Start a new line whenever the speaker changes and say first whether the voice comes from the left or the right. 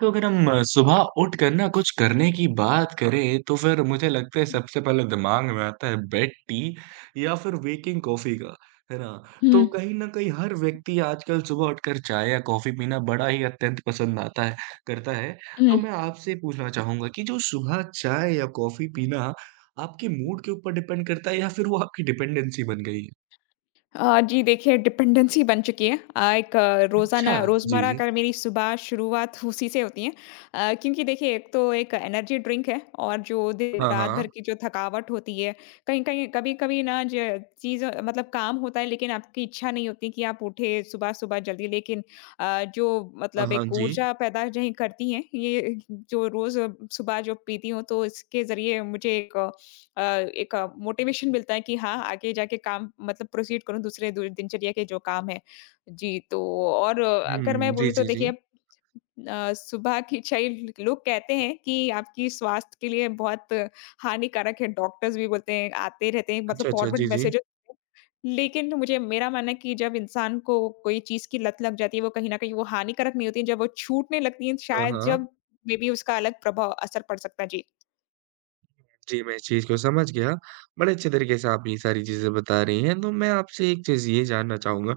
right: तो अगर हम सुबह उठकर ना कुछ करने की बात करें तो फिर मुझे लगता है सबसे पहले दिमाग में आता है बेड टी या फिर वेकिंग कॉफी का, है ना?
left: हुँ,
right: तो कहीं न कहीं हर व्यक्ति आजकल सुबह उठकर चाय या कॉफी पीना बड़ा ही अत्यंत पसंद आता है करता है। तो
left: हुँ।
right: मैं आपसे पूछना चाहूँगा कि जो सुबह चाय या कॉफी पीना आपके मूड के ऊपर डिपेंड करता है या फिर वो आपकी डिपेंडेंसी बन गई है?
left: जी देखिए, डिपेंडेंसी बन चुकी है। एक रोज़ाना
right: अच्छा, जी,
left: रोज़मर्रा
right: जी।
left: का मेरी सुबह शुरुआत उसी से होती है। क्योंकि देखिए, एक तो एक एनर्जी ड्रिंक है और जो दिन
right: हाँ,
left: रात भर
right: हाँ।
left: की जो थकावट होती है, कहीं-कहीं कभी-कभी ना ज चीज़ मतलब काम होता है, लेकिन आपकी इच्छा नहीं होती कि आप उठे सुबह-सुबह जल्दी। लेकिन जो
right: हाँ,
left: मतलब
right: हाँ,
left: एक
right: जी।
left: ऊर्जा पैदा नहीं करती हैं, ये जो रोज़ सुबह जो पीती हूँ तो इसके ज़रिए मुझे एक मोटिवेशन मिलता है कि हाँ, आगे जाके काम मतलब प्रोसीड करूँ दूसरे दु दिनचर्या के जो काम हैं। जी, तो और अगर
right: हुँ,
left: मैं
right: जी,
left: बोलूँ तो
right: जी, जी।
left: देखिए, सुबह की चाय लोग कहते हैं कि आपकी स्वास्थ्य के लिए बहुत हानिकारक है, डॉक्टर्स भी बोलते हैं, आते रहते हैं मतलब
right: अच्छा, अच्छा। जी,
left: फॉरवर्ड
right: जी।
left: मैसेजेस। लेकिन मुझे मेरा मानना है कि जब इंसान को कोई चीज़ की लत लग जाती है, वो कहीं न कहीं वो हानिकारक नहीं होती है, जब वो छूटने लगती है,
right: हाँ,
left: शायद
right: हाँ।
left: जब मेबी उसका अलग प्रभाव असर पड़ सकता है। जी।
right: जी, मैं इस चीज़ को समझ गया। बड़े अच्छे तरीके से आप ये सारी चीज़ें बता रही हैं, तो मैं आपसे एक चीज़ ये जानना चाहूँगा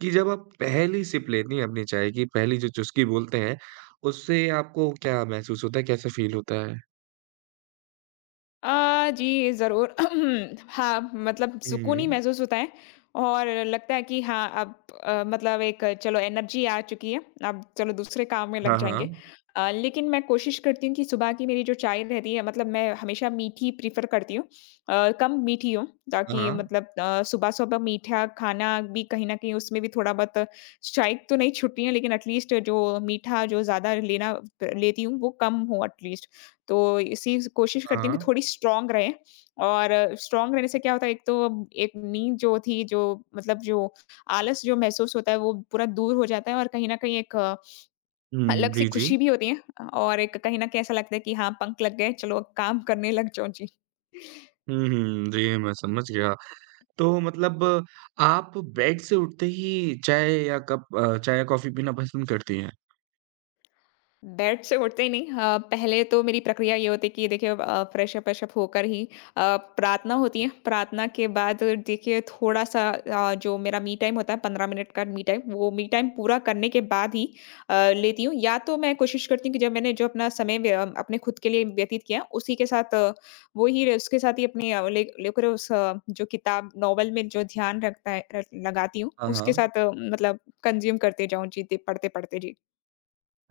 right: कि जब आप पहली सिप लेती हैं अपने चाय की, पहली जो चुस्की बोलते हैं, उससे आपको क्या महसूस होता है, कैसा फ़ील होता है?
left: जी, ज़रूर। हाँ, मतलब सुकून
right: हुँ।
left: ही महसूस होता है और लगता है कि हाँ, अब मतलब एक चलो एनर्जी आ चुकी है, अब चलो दूसरे काम में लग
right: हाँ,
left: जाएँगे।
right: हाँ।
left: लेकिन मैं कोशिश करती हूँ कि सुबह की मेरी जो चाय रहती है, मतलब मैं हमेशा मीठी प्रेफ़र करती हूँ। कम मीठी हो,
right: हाँ,
left: ताकि
right: हाँ।
left: मतलब सुबह-सुबह मीठा खाना भी कहीं न कहीं उसमें भी थोड़ा बहुत चाय तो नहीं छूटती है, लेकिन एटलीस्ट जो मीठा जो ज़्यादा लेना लेती हूँ, वो कम हो एटलीस्ट। तो इसी स कोशिश करती हूँ कि
right: हाँ।
left: थोड़ी स्ट्रॉन्ग रहें, और स्ट्रॉन्ग रहने से क्या होता है, एक तो एक नींद जो थी, जो मतलब जो आलस जो महसूस होता है, वो पूरा दूर हो जाता है और कहीं न कहीं एक
right: हुँ,
left: अलग सी
right: जी, जी।
left: खुशी भी होती है और एक कहीं न कहीं ऐसा लगता है कि हाँ, पंख लग गए, चलो अब काम करने लग जाओ। जी।
right: हुँ, हुँ। जी, मैं समझ गया। तो मतलब आप बेड से उठते ही चाय या कप चाय या कॉफ़ी पीना पसंद करती हैं?
left: बेड से उठते ही नहीं। पहले तो मेरी प्रक्रिया ये होती है कि देखिए, फ्रेश अप होकर ही अ, प्रार्थना होती है, प्रार्थना के बाद देखिए थोड़ा सा, जो मेरा मी टाइम होता है, 15 मिनट का मी टाइम, वो मी टाइम पूरा करने के बाद ही लेती हूँ। या तो मैं कोशिश करती हूँ कि जब मैंने जो अपना समय अपने खुद के लिए व्यतीत किया, उसी के साथ उसके साथ ही अपने लेकर उस जो किताब नॉवल में जो ध्यान रखता है लगाती हूँ
right: हाँ,
left: उसके
right: हाँ।
left: साथ, मतलब कंज्यूम करते जाऊँ, जीते पढ़ते पढ़ते जी।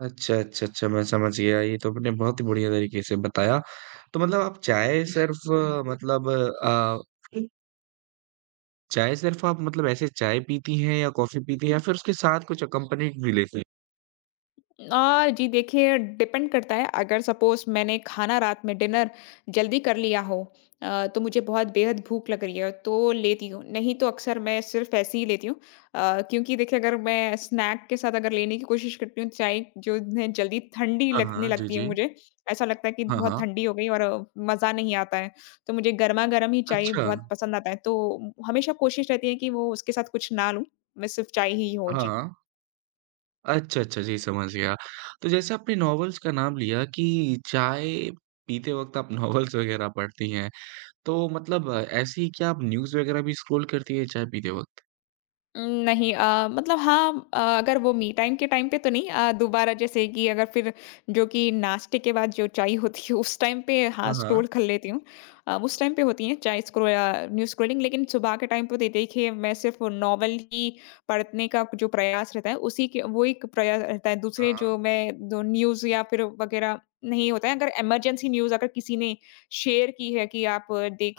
right: अच्छा, अच्छा, अच्छा, मैं समझ गया। ये तो आपने बहुत ही बढ़िया तरीके से बताया। तो मतलब आप चाय सिर्फ़ मतलब चाय सिर्फ़ आप मतलब ऐसे चाय पीती हैं या कॉफ़ी पीती हैं या फिर उसके साथ कुछ अकम्पनीड भी लेती हैं?
left: जी देखिए, डिपेंड करता है। अगर सपोज मैंने खाना रात में डिनर जल्दी कर लिया हो, तो मुझे बहुत बेहद भूख लग रही है तो लेती हूँ, नहीं तो अक्सर मैं सिर्फ ऐसे ही लेती हूँ। क्योंकि देखिए, अगर मैं स्नैक के साथ अगर लेने की कोशिश करती हूँ, चाय जो है जल्दी ठंडी
right: हाँ,
left: लगने
right: हाँ। जी,
left: लगती है
right: जी।
left: मुझे। ऐसा लगता है कि
right: हाँ,
left: बहुत
right: हाँ।
left: ठंडी हो गई, और मज़ा नहीं आता है। तो मुझे गर्मा गर्म ही चाय
right: अच्छा।
left: बहुत पसंद आता है, तो हमेशा कोशिश रहती है कि वो उसके साथ कुछ ना लूँ, मैं सिर्फ चाय ही हो, जी।
right: हाँ। अच्छा, अच्छा, जी समझ गया। तो जैसे आपने नॉवेल्स का नाम लिया कि चाय पीते वक़्त आप नॉवेल्स वग़ैरह पढ़ती हैं। तो मतलब ऐसे ही क्या आप न्यूज़ वग़ैरह भी स्क्रॉल करती हैं चाय पीते वक़्त?
left: नहीं, मतलब हाँ, अगर वो मी टाइम के टाइम पे तो नहीं। दोबारा जैसे कि अगर फिर जो कि नाश्ते के बाद जो चाय होती है, उस टाइम पे हाँ
right: हाँ, हाँ।
left: स्क्रॉल कर लेती हूँ। उस टाइम पे होती है चाय स्क्रॉल, न्यूज़ स्क्रॉलिंग। लेकिन सुबह के टाइम पे देखिए मैं सिर्फ नॉवल ही पढ़ने का जो प्रयास रहता है, उसी के वो एक प्रयास रहता है। दूसरे
right: हाँ,
left: जो मैं जो न्यूज़ या फिर वगैरह नहीं होता है, अगर इमरजेंसी न्यूज़ अगर किसी ने शेयर की है कि आप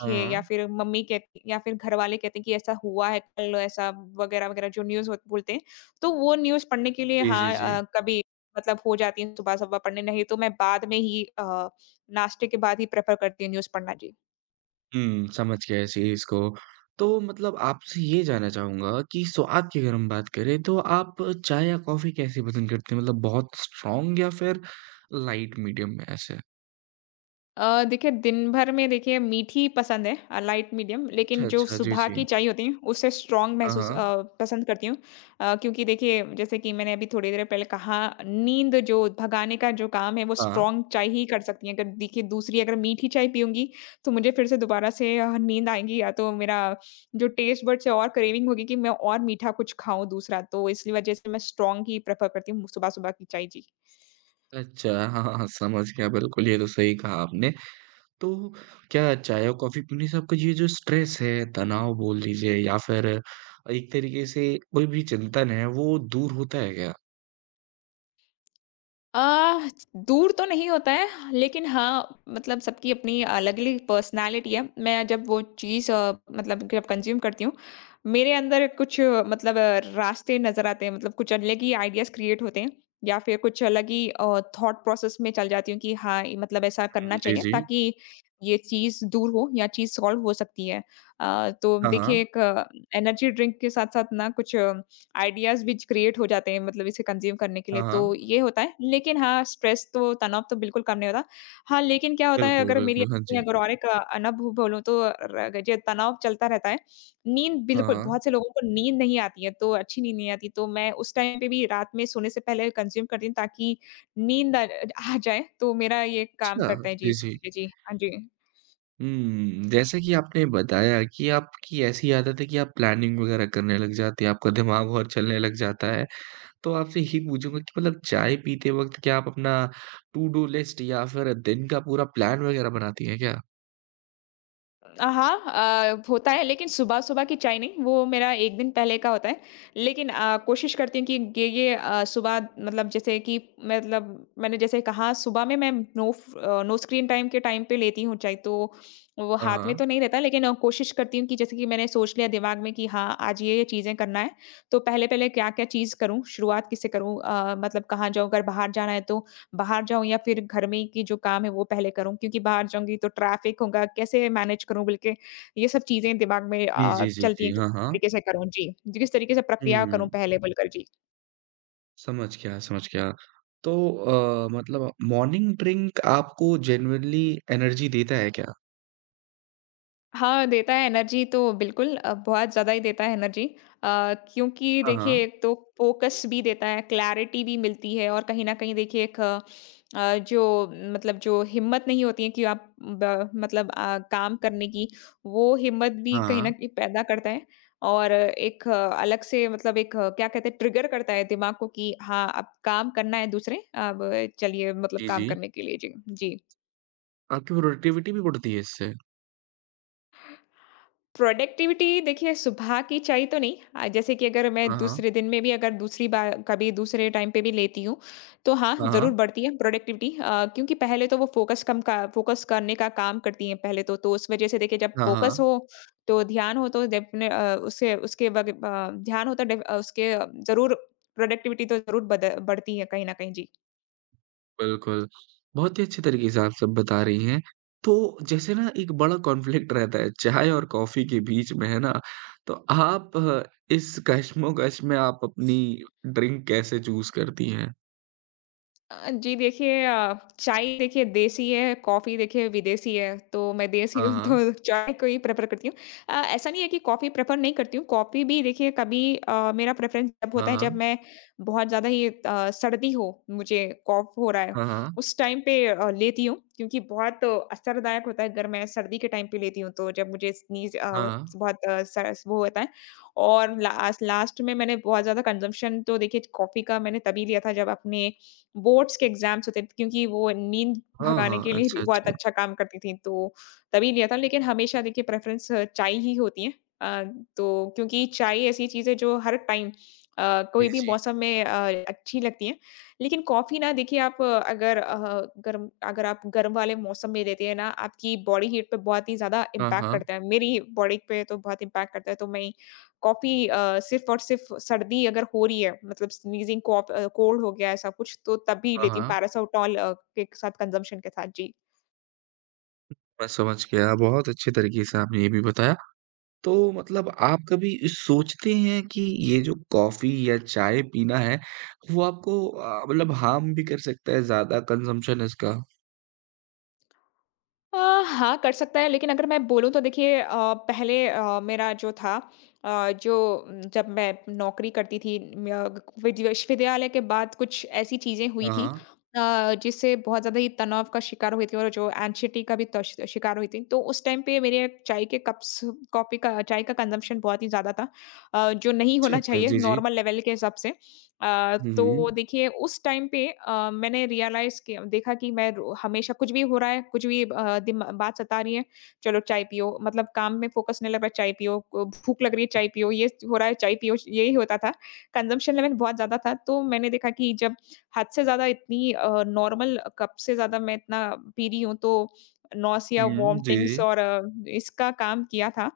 right: हाँ,
left: या
right: हाँ।
left: फिर मम्मी कहती या फिर घर वाले कहते हैं कि ऐसा हुआ है कल, ऐसा वगैरह वगैरह जो न्यूज़ बोलते हैं, तो वो न्यूज़ पढ़ने के लिए
right: जी,
left: हाँ,
right: जी, जी।
left: कभी मतलब हो जाती है सुबह-सुबह पढ़ने, नहीं तो मैं बाद में ही नाश्ते के बाद ही प्रेफ़र करती हूँ न्यूज़ पढ़ना जी।
right: हुँ, समझ गया इस चीज़ को। तो मतलब आपसे ये जानना चाहूँगा कि स्वाद की अगर हम बात करें तो आप चाय या कॉफ़ी कैसे पसंद करते हैं? मतलब बहुत स्ट्रॉन्ग या फिर लाइट मीडियम में ऐसे?
left: देखिए दिन भर में देखिए मीठी पसंद है, लाइट मीडियम। लेकिन
right: अच्छा,
left: जो
right: अच्छा। जी,
left: सुबह
right: जी।
left: की चाय होती है, उससे स्ट्रांग
right: हाँ,
left: महसूस
right: हाँ।
left: पसंद करती हूँ। क्योंकि देखिए जैसे कि मैंने अभी थोड़ी देर पहले कहा, नींद जो भगाने का जो काम है वो
right: हाँ।
left: स्ट्रांग चाय ही कर सकती है। अगर देखिए दूसरी अगर मीठी चाय पीऊंगी तो मुझे फिर से दोबारा से नींद आएगी, या तो मेरा जो टेस्ट बड से और क्रेविंग होगी कि मैं और मीठा कुछ खाऊं दूसरा, तो इसलिए वजह से मैं स्ट्रांग ही प्रेफर करती हूँ सुबह सुबह की चाय जी।
right: अच्छा, हाँ, हाँ, हाँ, समझ गया बिल्कुल, ये तो सही कहा आपने। तो क्या चाय और कॉफ़ी पीने से आपका ये जो स्ट्रेस है, तनाव बोल लीजिए या फिर एक तरीके से कोई भी चिंतन है, वो दूर होता है क्या?
left: आह, दूर तो नहीं होता है, लेकिन हाँ, मतलब सबकी अपनी अलग-अलग पर्सनैलिटी है। मैं जब वो चीज़ मतलब जब कंज़्यूम करती हूँ, मेरे अंदर कुछ रास्ते नज़र आते हैं, मतलब कुछ अलग ही आइडियाज़ क्रिएट होते हैं, या फिर कुछ अलग ही थॉट प्रोसेस में चल जाती हूँ कि हाँ, ये मतलब ऐसा करना
right: हुँ, जी,
left: चाहिए
right: जी।
left: ताकि ये चीज़ दूर हो या चीज़ सॉल्व हो सकती है। तो
right: हाँ,
left: देखिए,
right: हाँ।
left: एक एनर्जी ड्रिंक के साथ-साथ ना कुछ आइडियाज़ भी क्रिएट हो जाते हैं मतलब इसे कंज़्यूम करने के
right: हाँ,
left: लिए, तो
right: हाँ।
left: ये होता है। लेकिन हाँ, स्ट्रेस तो तनाव तो बिल्कुल कम नहीं होता। हाँ, लेकिन क्या होता है,
right: बिल्कुल,
left: अगर मेरी
right: बिल्कुल। हाँ
left: अपनी
right: जी।
left: अगर और एक अनब बोलूँ तो र जो तनाव चलता रहता है, नींद
right: हाँ,
left: बिल्कुल
right: हाँ।
left: बहुत से लोगों को नींद नहीं आती है, तो अच्छी नींद नहीं आती, तो मैं उस टाइम पे भी रात में सोने से पहले कंज़्यूम करती हूँ ताकि नींद आ जाए, तो मेरा ये काम
right: अच्छा,
left: करता है। जी,
right: जी,
left: इस
right: जी।
left: वजह जी। हाँ जी।
right: हुँ, जैसे कि आपने बताया कि आपकी ऐसी आदत है कि आप प्लानिंग वग़ैरह करने लग जाते हैं, आपका दिमाग और चलने लग जाता है। तो आपसे यही पूछूँगा कि मतलब चाय पीते वक़्त क्या आप अपना टू डू लिस्ट या फिर दिन का पूरा प्लान वग़ैरह बनाती हैं क्या?
left: हाँ, होता है, लेकिन सुबह-सुबह की चाय नहीं, वो मेरा 1 दिन पहले का होता है। लेकिन कोशिश करती हूँ कि ये सुबह मतलब जैसे कि मतलब मैंने जैसे कहा, सुबह में मैं नो स्क्रीन टाइम के टाइम पे लेती हूँ चाय, तो वो
right: हाँ,
left: हाथ में
right: हाँ।
left: तो नहीं रहता। लेकिन कोशिश करती हूँ कि जैसे कि मैंने सोच लिया दिमाग में कि हाँ, आज ये-ये चीज़ें करना है, तो पहले-पहले क्या-क्या चीज़ करूँ, शुरुआत किससे करूँ, मतलब कहाँ जाऊँ, अगर बाहर जाना है तो बाहर जाऊँ, या फिर घर में ही की जो काम है वो पहले करूँ, क्योंकि बाहर जाऊँगी तो ट्रैफ़िक होगा, कैसे मैनेज करूँ बल्कि। ये सब चीज़ें दिमाग में
right: जी, जी, जी,
left: चलती
right: जी।
left: हैं कि
right: हाँ,
left: किस
right: हाँ।
left: तरीके से करूँ? जी, जी, किस तरीके से प्रक्रिया करूँ
right: हुँ,
left: पहले बोलकर जी।
right: समझ गया, समझ गया। तो मतलब मॉर्निंग ड्रिंक आपको जेनुइनली एनर्जी देता है क्या?
left: हाँ, देता है एनर्जी तो बिल्कुल, बहुत ज़्यादा ही देता है एनर्जी। क्योंकि
right: हाँ,
left: देखिए
right: हाँ।
left: एक तो फ़ोकस भी देता है, क्लैरिटी भी मिलती है, और कहीं न कहीं देखिए एक जो मतलब जो हिम्मत नहीं होती है कि आप ब मतलब काम करने की, वो हिम्मत भी
right: हाँ,
left: कहीं न
right: हाँ।
left: कहीं पैदा करता है। और एक अलग से मतलब एक क्या कहते हैं, ट्रिगर करता है दिमाग को कि हाँ, अब काम करना है दूसरे, अब चलिए मतलब
right: जी,
left: काम
right: जी।
left: करने के लिए। जी, जी।
right: आपकी प्रोडक्टिविटी भी बढ़ती है इससे?
left: प्रोडक्टिविटी देखिए सुबह की चाहिए तो नहीं। जैसे कि अगर मैं
right: हाँ, हाँ।
left: दूसरे दिन में भी अगर दूसरी बार कभी दूसरे टाइम पे भी लेती हूँ, तो हाँ
right: हाँ,
left: ज़रूर
right: हाँ।
left: बढ़ती है प्रोडक्टिविटी, क्योंकि पहले तो वो फोकस कम का फोकस करने का काम करती हैं पहले तो, उस वजह से देखिए जब
right: हाँ,
left: फोकस
right: हाँ।
left: हो तो ध्यान हो तो डेफिने अ, उससे उसके वग- अ, ध्यान हो तो उसके ज़रूर प्रोडक्टिविटी तो ज़रूर बढ़ती है कहीं ना कहीं जी।
right: बिल्कुल, बहुत ही अच्छे तरीके से आप सब बता रही हैं। तो जैसे ना एक बड़ा कॉन्फ्लिक्ट रहता है चाय और कॉफ़ी के बीच में, है ना? तो आप इस कशमकश में आप अपनी ड्रिंक कैसे चूज़ करती हैं?
left: जी देखिए, चाय देखिए देसी है, कॉफ़ी देखिए विदेशी है, तो मैं देसी
right: हाँ,
left: हूँ तो
right: हाँ।
left: चाय को ही प्रेफ़र करती हूँ। ऐसा नहीं है कि कॉफ़ी प्रेफ़र नहीं करती हूँ, कॉफ़ी भी देखिए कभी मेरा प्रेफ़रेंस तब होता
right: हाँ,
left: है जब
right: हाँ।
left: मैं बहुत ज़्यादा ही सर्दी हो, मुझे कॉफ़ हो रहा है,
right: हाँ,
left: उस टाइम पे लेती हूँ, क्योंकि बहुत असरदायक होता है अगर मैं सर्दी के टाइम पे लेती हूँ, तो जब मुझे स्नीज़
right: हाँ।
left: बहुत स वो होता है। और लास्ट लास्ट में मैंने बहुत ज़्यादा कंज़म्पशन तो देखिए कॉफ़ी का मैंने तभी लिया था जब अपने बोर्ड्स के एग्ज़ाम्स होते थे, क्योंकि वो नींद
right: हाँ, हाँ,
left: भगाने
right: हाँ।
left: के लिए भी
right: अच्छा,
left: बहुत
right: अच्छा।
left: अच्छा काम करती थीं, तो तभी लिया था। लेकिन हमेशा देखिए प्रेफ़रेंस चाय ही होती है। अ, तो क्योंकि चाय ऐसी चीज़ है जो हर टाइम, अ,
right: जी,
left: कोई भी
right: जी।
left: मौसम में अच्छी लगती है। लेकिन कॉफ़ी ना देखिए आप अगर गर्म, अगर आप गर्म वाले मौसम में लेते हैं ना, आपकी बॉडी हीट पे बहुत ही ज़्यादा
right: हाँ,
left: इम्पैक्ट
right: हाँ।
left: करता है। मेरी बॉडी पे तो बहुत इम्पैक्ट करता है, तो मैं कॉफ़ी सिर्फ़ और सिर्फ़ सर्दी अगर हो रही है, मतलब स्नीज़िंग कोल्ड हो गया है ऐसा कुछ, तो तब भी
right: हाँ,
left: लेती हूँ
right: हाँ।
left: पैरासिटामोल के साथ कंज़म्पशन के साथ। जी।
right: मैं समझ गया, बहुत अच्छे तरीके से आपने ये भी बताया। तो मतलब आप कभी सोचते हैं कि ये जो कॉफ़ी या चाय पीना है, वो आपको मतलब हार्म भी कर सकता है ज़्यादा कंज़म्पशन इसका?
left: अ, हाँ, कर सकता है, लेकिन अगर मैं बोलूँ तो देखिए पहले मेरा जो था जब मैं नौकरी करती थी म्य ग विद्य विश्वविद्यालय के बाद कुछ ऐसी चीज़ें हुई
right: हाँ,
left: थी
right: हाँ।
left: जिससे बहुत ज़्यादा ही तनाव का शिकार हुई थी और जो एंग्ज़ायटी का भी तश शिकार हुई थी। तो उस टाइम पे मेरे चाय के कप्स कॉफ़ी का चाय का कंज़म्पशन बहुत ही ज़्यादा था, जो नहीं
right: अच्छा,
left: होना
right: अच्छा।
left: चाहिए
right: जी, जी।
left: नॉर्मल लेवल के हिसाब से।
right: हुँ,
left: तो
right: हुँ।
left: देखिए उस टाइम पे मैंने रियलाइज़ किया देखा कि मैं रो हमेशा कुछ भी हो रहा है, कुछ भी दिमा बात सता रही है, चलो चाय पियो, मतलब काम में फ़ोकस नहीं लग रहा है चाय पियो, क भूख लग रही है चाय पियो, ये हो रहा है चाय पियो, यही होता था। कंज़म्पशन लेवल बहुत ज़्यादा था, तो मैंने देखा कि जब हद से ज़्यादा इतनी नॉर्मल कप से ज़्यादा मैं इतना पी रही हूँ, तो नौसिया,
right: हुँ, जी,
left: वॉमिटिंग्स
right: जी।
left: और इसका काम किया था।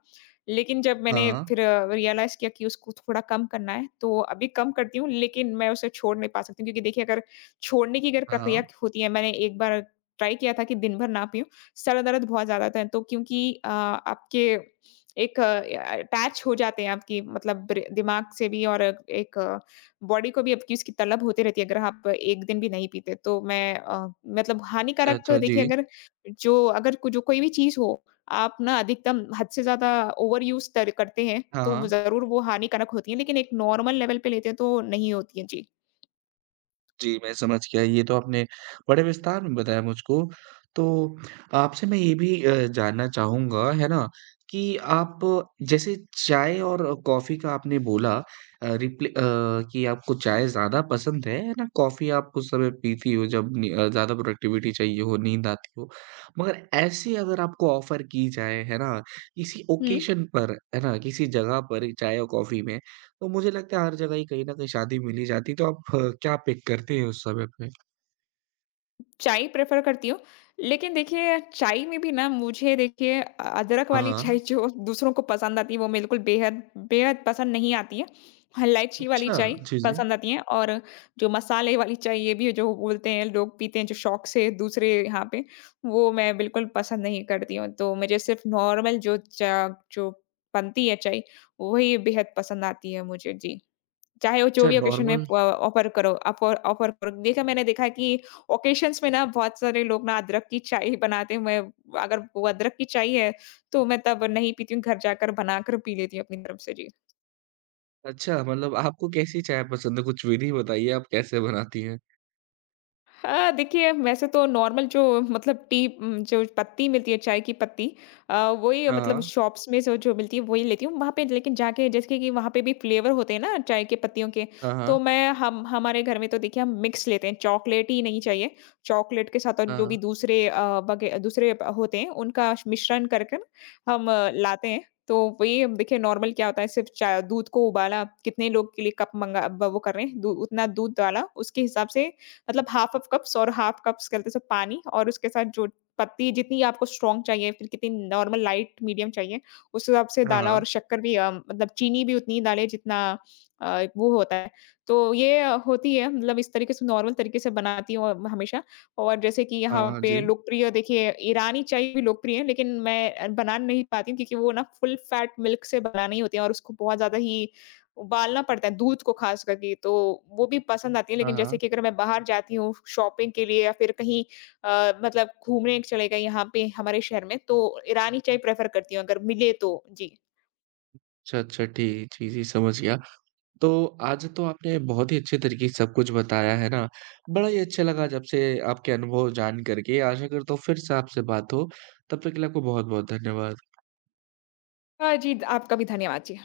left: लेकिन जब
right: हाँ,
left: मैंने
right: हाँ।
left: फिर रियलाइज़ किया कि उसको थोड़ा कम करना है, तो अभी कम करती हूँ, लेकिन मैं उसे छोड़ नहीं पा सकती हूँ, क्योंकि देखिए अगर छोड़ने की अगर
right: हाँ,
left: प्रक्रिया
right: हाँ।
left: होती है, मैंने एक बार ट्राई किया था कि दिन भर ना पीऊँ, सर दर्द बहुत ज़्यादा था, तो क्योंकि आपके एक अटैच हो जाते हैं आपकी मतलब ब्रे दिमाग से भी और एक बॉडी को भी आपकी उसकी तलब होती रहती है अगर आप एक दिन भी नहीं पीते। तो मैं मतलब
right: अच्छा,
left: हानिकारक
right: अच्छा। जी।
left: देखिए अगर जो अगर को- जो कोई भी चीज़ हो, आप ना अधिकतम हद से ज़्यादा ओवर यूज़ तर करते हैं,
right: हाँ,
left: तो
right: हाँ।
left: ज़रूर वो हानिकारक होती है, लेकिन एक नॉर्मल लेवल पे लेते हैं तो नहीं होती है। जी।
right: जी, मैं समझ गया। ये तो आपने बड़े विस्तार में बताया मुझको। तो आपसे मैं ये भी जानना चाहूँगा, है ना, कि आप जैसे चाय और कॉफ़ी का आपने बोला रिप्ले, कि आपको चाय ज़्यादा पसंद है ना? कॉफ़ी आप उस समय पीती हो जब ज़्यादा प्रोडक्टिविटी चाहिए हो, नींद आती हो। मगर ऐसे अगर आपको ऑफ़र की जाए, है ना, किसी
left: हुँ।
right: ओकेशन पर, है ना, किसी जगह पर चाय और कॉफ़ी में तो मुझे लगता है हर जगह ही कहीं न कहीं शादी मिल ही जाती है, तो आप क्या पिक करते हैं उस समय पे?
left: चाय प्रेफ़र करती हूँ। लेकिन देखिए चाय में भी ना मुझे देखिए अदरक
right: हाँ,
left: वाली चाय
right: हाँ।
left: जो दूसरों को पसंद आती है, वो बिल्कुल बेहद बेहद पसंद नहीं आती है। हाँ, इलायची वाली
right: अच्छा,
left: चाय
right: जी, जी।
left: पसंद आती है और जो मसाले वाली चाय ये भी जो बोलते हैं लोग पीते हैं जो शौक से दूसरे यहाँ पे, वो मैं बिल्कुल पसंद नहीं करती हूँ। तो मुझे सिर्फ़ नॉर्मल जो बनती है चाय, वही बेहद पसंद आती है मुझे। जी। चाहे वो जो
right: अच्छा
left: भी ओकेशन में
right: नॉर्मल
left: प ऑफ़र करो, ऑफ़र ऑफ़र करो। देखा, मैंने देखा है कि ओकेशन्स में ना बहुत सारे लोग ना अदरक की चाय बनाते हैं। मैं अगर वो अदरक की चाय है, तो मैं तब नहीं पीती हूँ, घर जाकर बनाकर पी लेती हूँ अपनी तरफ से। जी।
right: अच्छा मतलब आपको कैसी चाय पसंद है? कुछ विधि बताइए आप कैसे बनाती हैं?
left: हाँ, देखिए वैसे तो नॉर्मल जो मतलब जो पत्ती मिलती है चाय की पत्ती, वही
right: हाँ,
left: मतलब
right: हाँ।
left: शॉप्स में जो जो मिलती है वही लेती हूँ। वहाँ पे लेकिन जाके जैसे कि वहाँ पे भी फ्लेवर होते हैं ना चाय के पत्तियों के,
right: हाँ,
left: तो
right: हाँ।
left: मैं हम हमारे घर में तो देखिए हम मिक्स लेते हैं, चॉकलेट ही नहीं चाहिए। चॉकलेट के साथ और
right: हाँ,
left: जो भी
right: हाँ।
left: दूसरे वगे दूसरे प होते हैं उनका श मिश्रण कर कर हम लाते हैं। तो वही अब देखिए नॉर्मल क्या होता है सिर्फ़ चा दूध को उबाला, कितने लोग के लिए कप मँगा ब वो कर रहे हैं, दू उतना दूध डाला, उसके हिसाब से मतलब हाफ ऑफ कप्स और हाफ कप्स कहते हैं पानी और उसके साथ जो पत्ती जितनी आपको स्ट्रॉन्ग चाहिए फिर कितनी नॉर्मल लाइट मीडियम चाहिए उस हिसाब से
right: हाँ,
left: डाला, और
right: हाँ।
left: शक्कर भी मतलब चीनी भी उतनी ही डालें जितना अ, वो होता है। तो ये होती है मतलब इस तरीके से नॉर्मल तरीके से बनाती हूँ हमेशा। और जैसे कि
right: हाँ,
left: यहाँ
right: हाँ,
left: पे
right: जी।
left: लोकप्रिय देखिए ईरानी चाय भी लोकप्रिय है, लेकिन मैं बना नहीं पाती हूँ क्योंकि वो ना फुल फैट मिल्क से बनानी होती है और उसको बहुत ज़्यादा ही उबालना पड़ता है दूध को ख़ास करके, तो वो भी पसंद आती है।
right: हाँ,
left: लेकिन जैसे
right: हाँ।
left: कि अगर मैं बाहर जाती हूँ शॉपिंग के लिए या फिर कहीं मतलब घूमने चले गए यहाँ पे हमारे शहर में, तो ईरानी चाय प्रेफ़र करती हूँ अगर मिले तो। जी।
right: अच्छा, अच्छा ठीक जी, जी समझ गया। तो आज तो आपने बहुत ही अच्छे तरीके से सब कुछ बताया है ना, बड़ा ही अच्छा लगा जब से आपके अनुभव जान करके। आशा करता हूँ फिर से आपसे बात हो, तब तक के लिए आपको बहुत-बहुत धन्यवाद।
left: जी, आपका भी धन्यवाद। जी।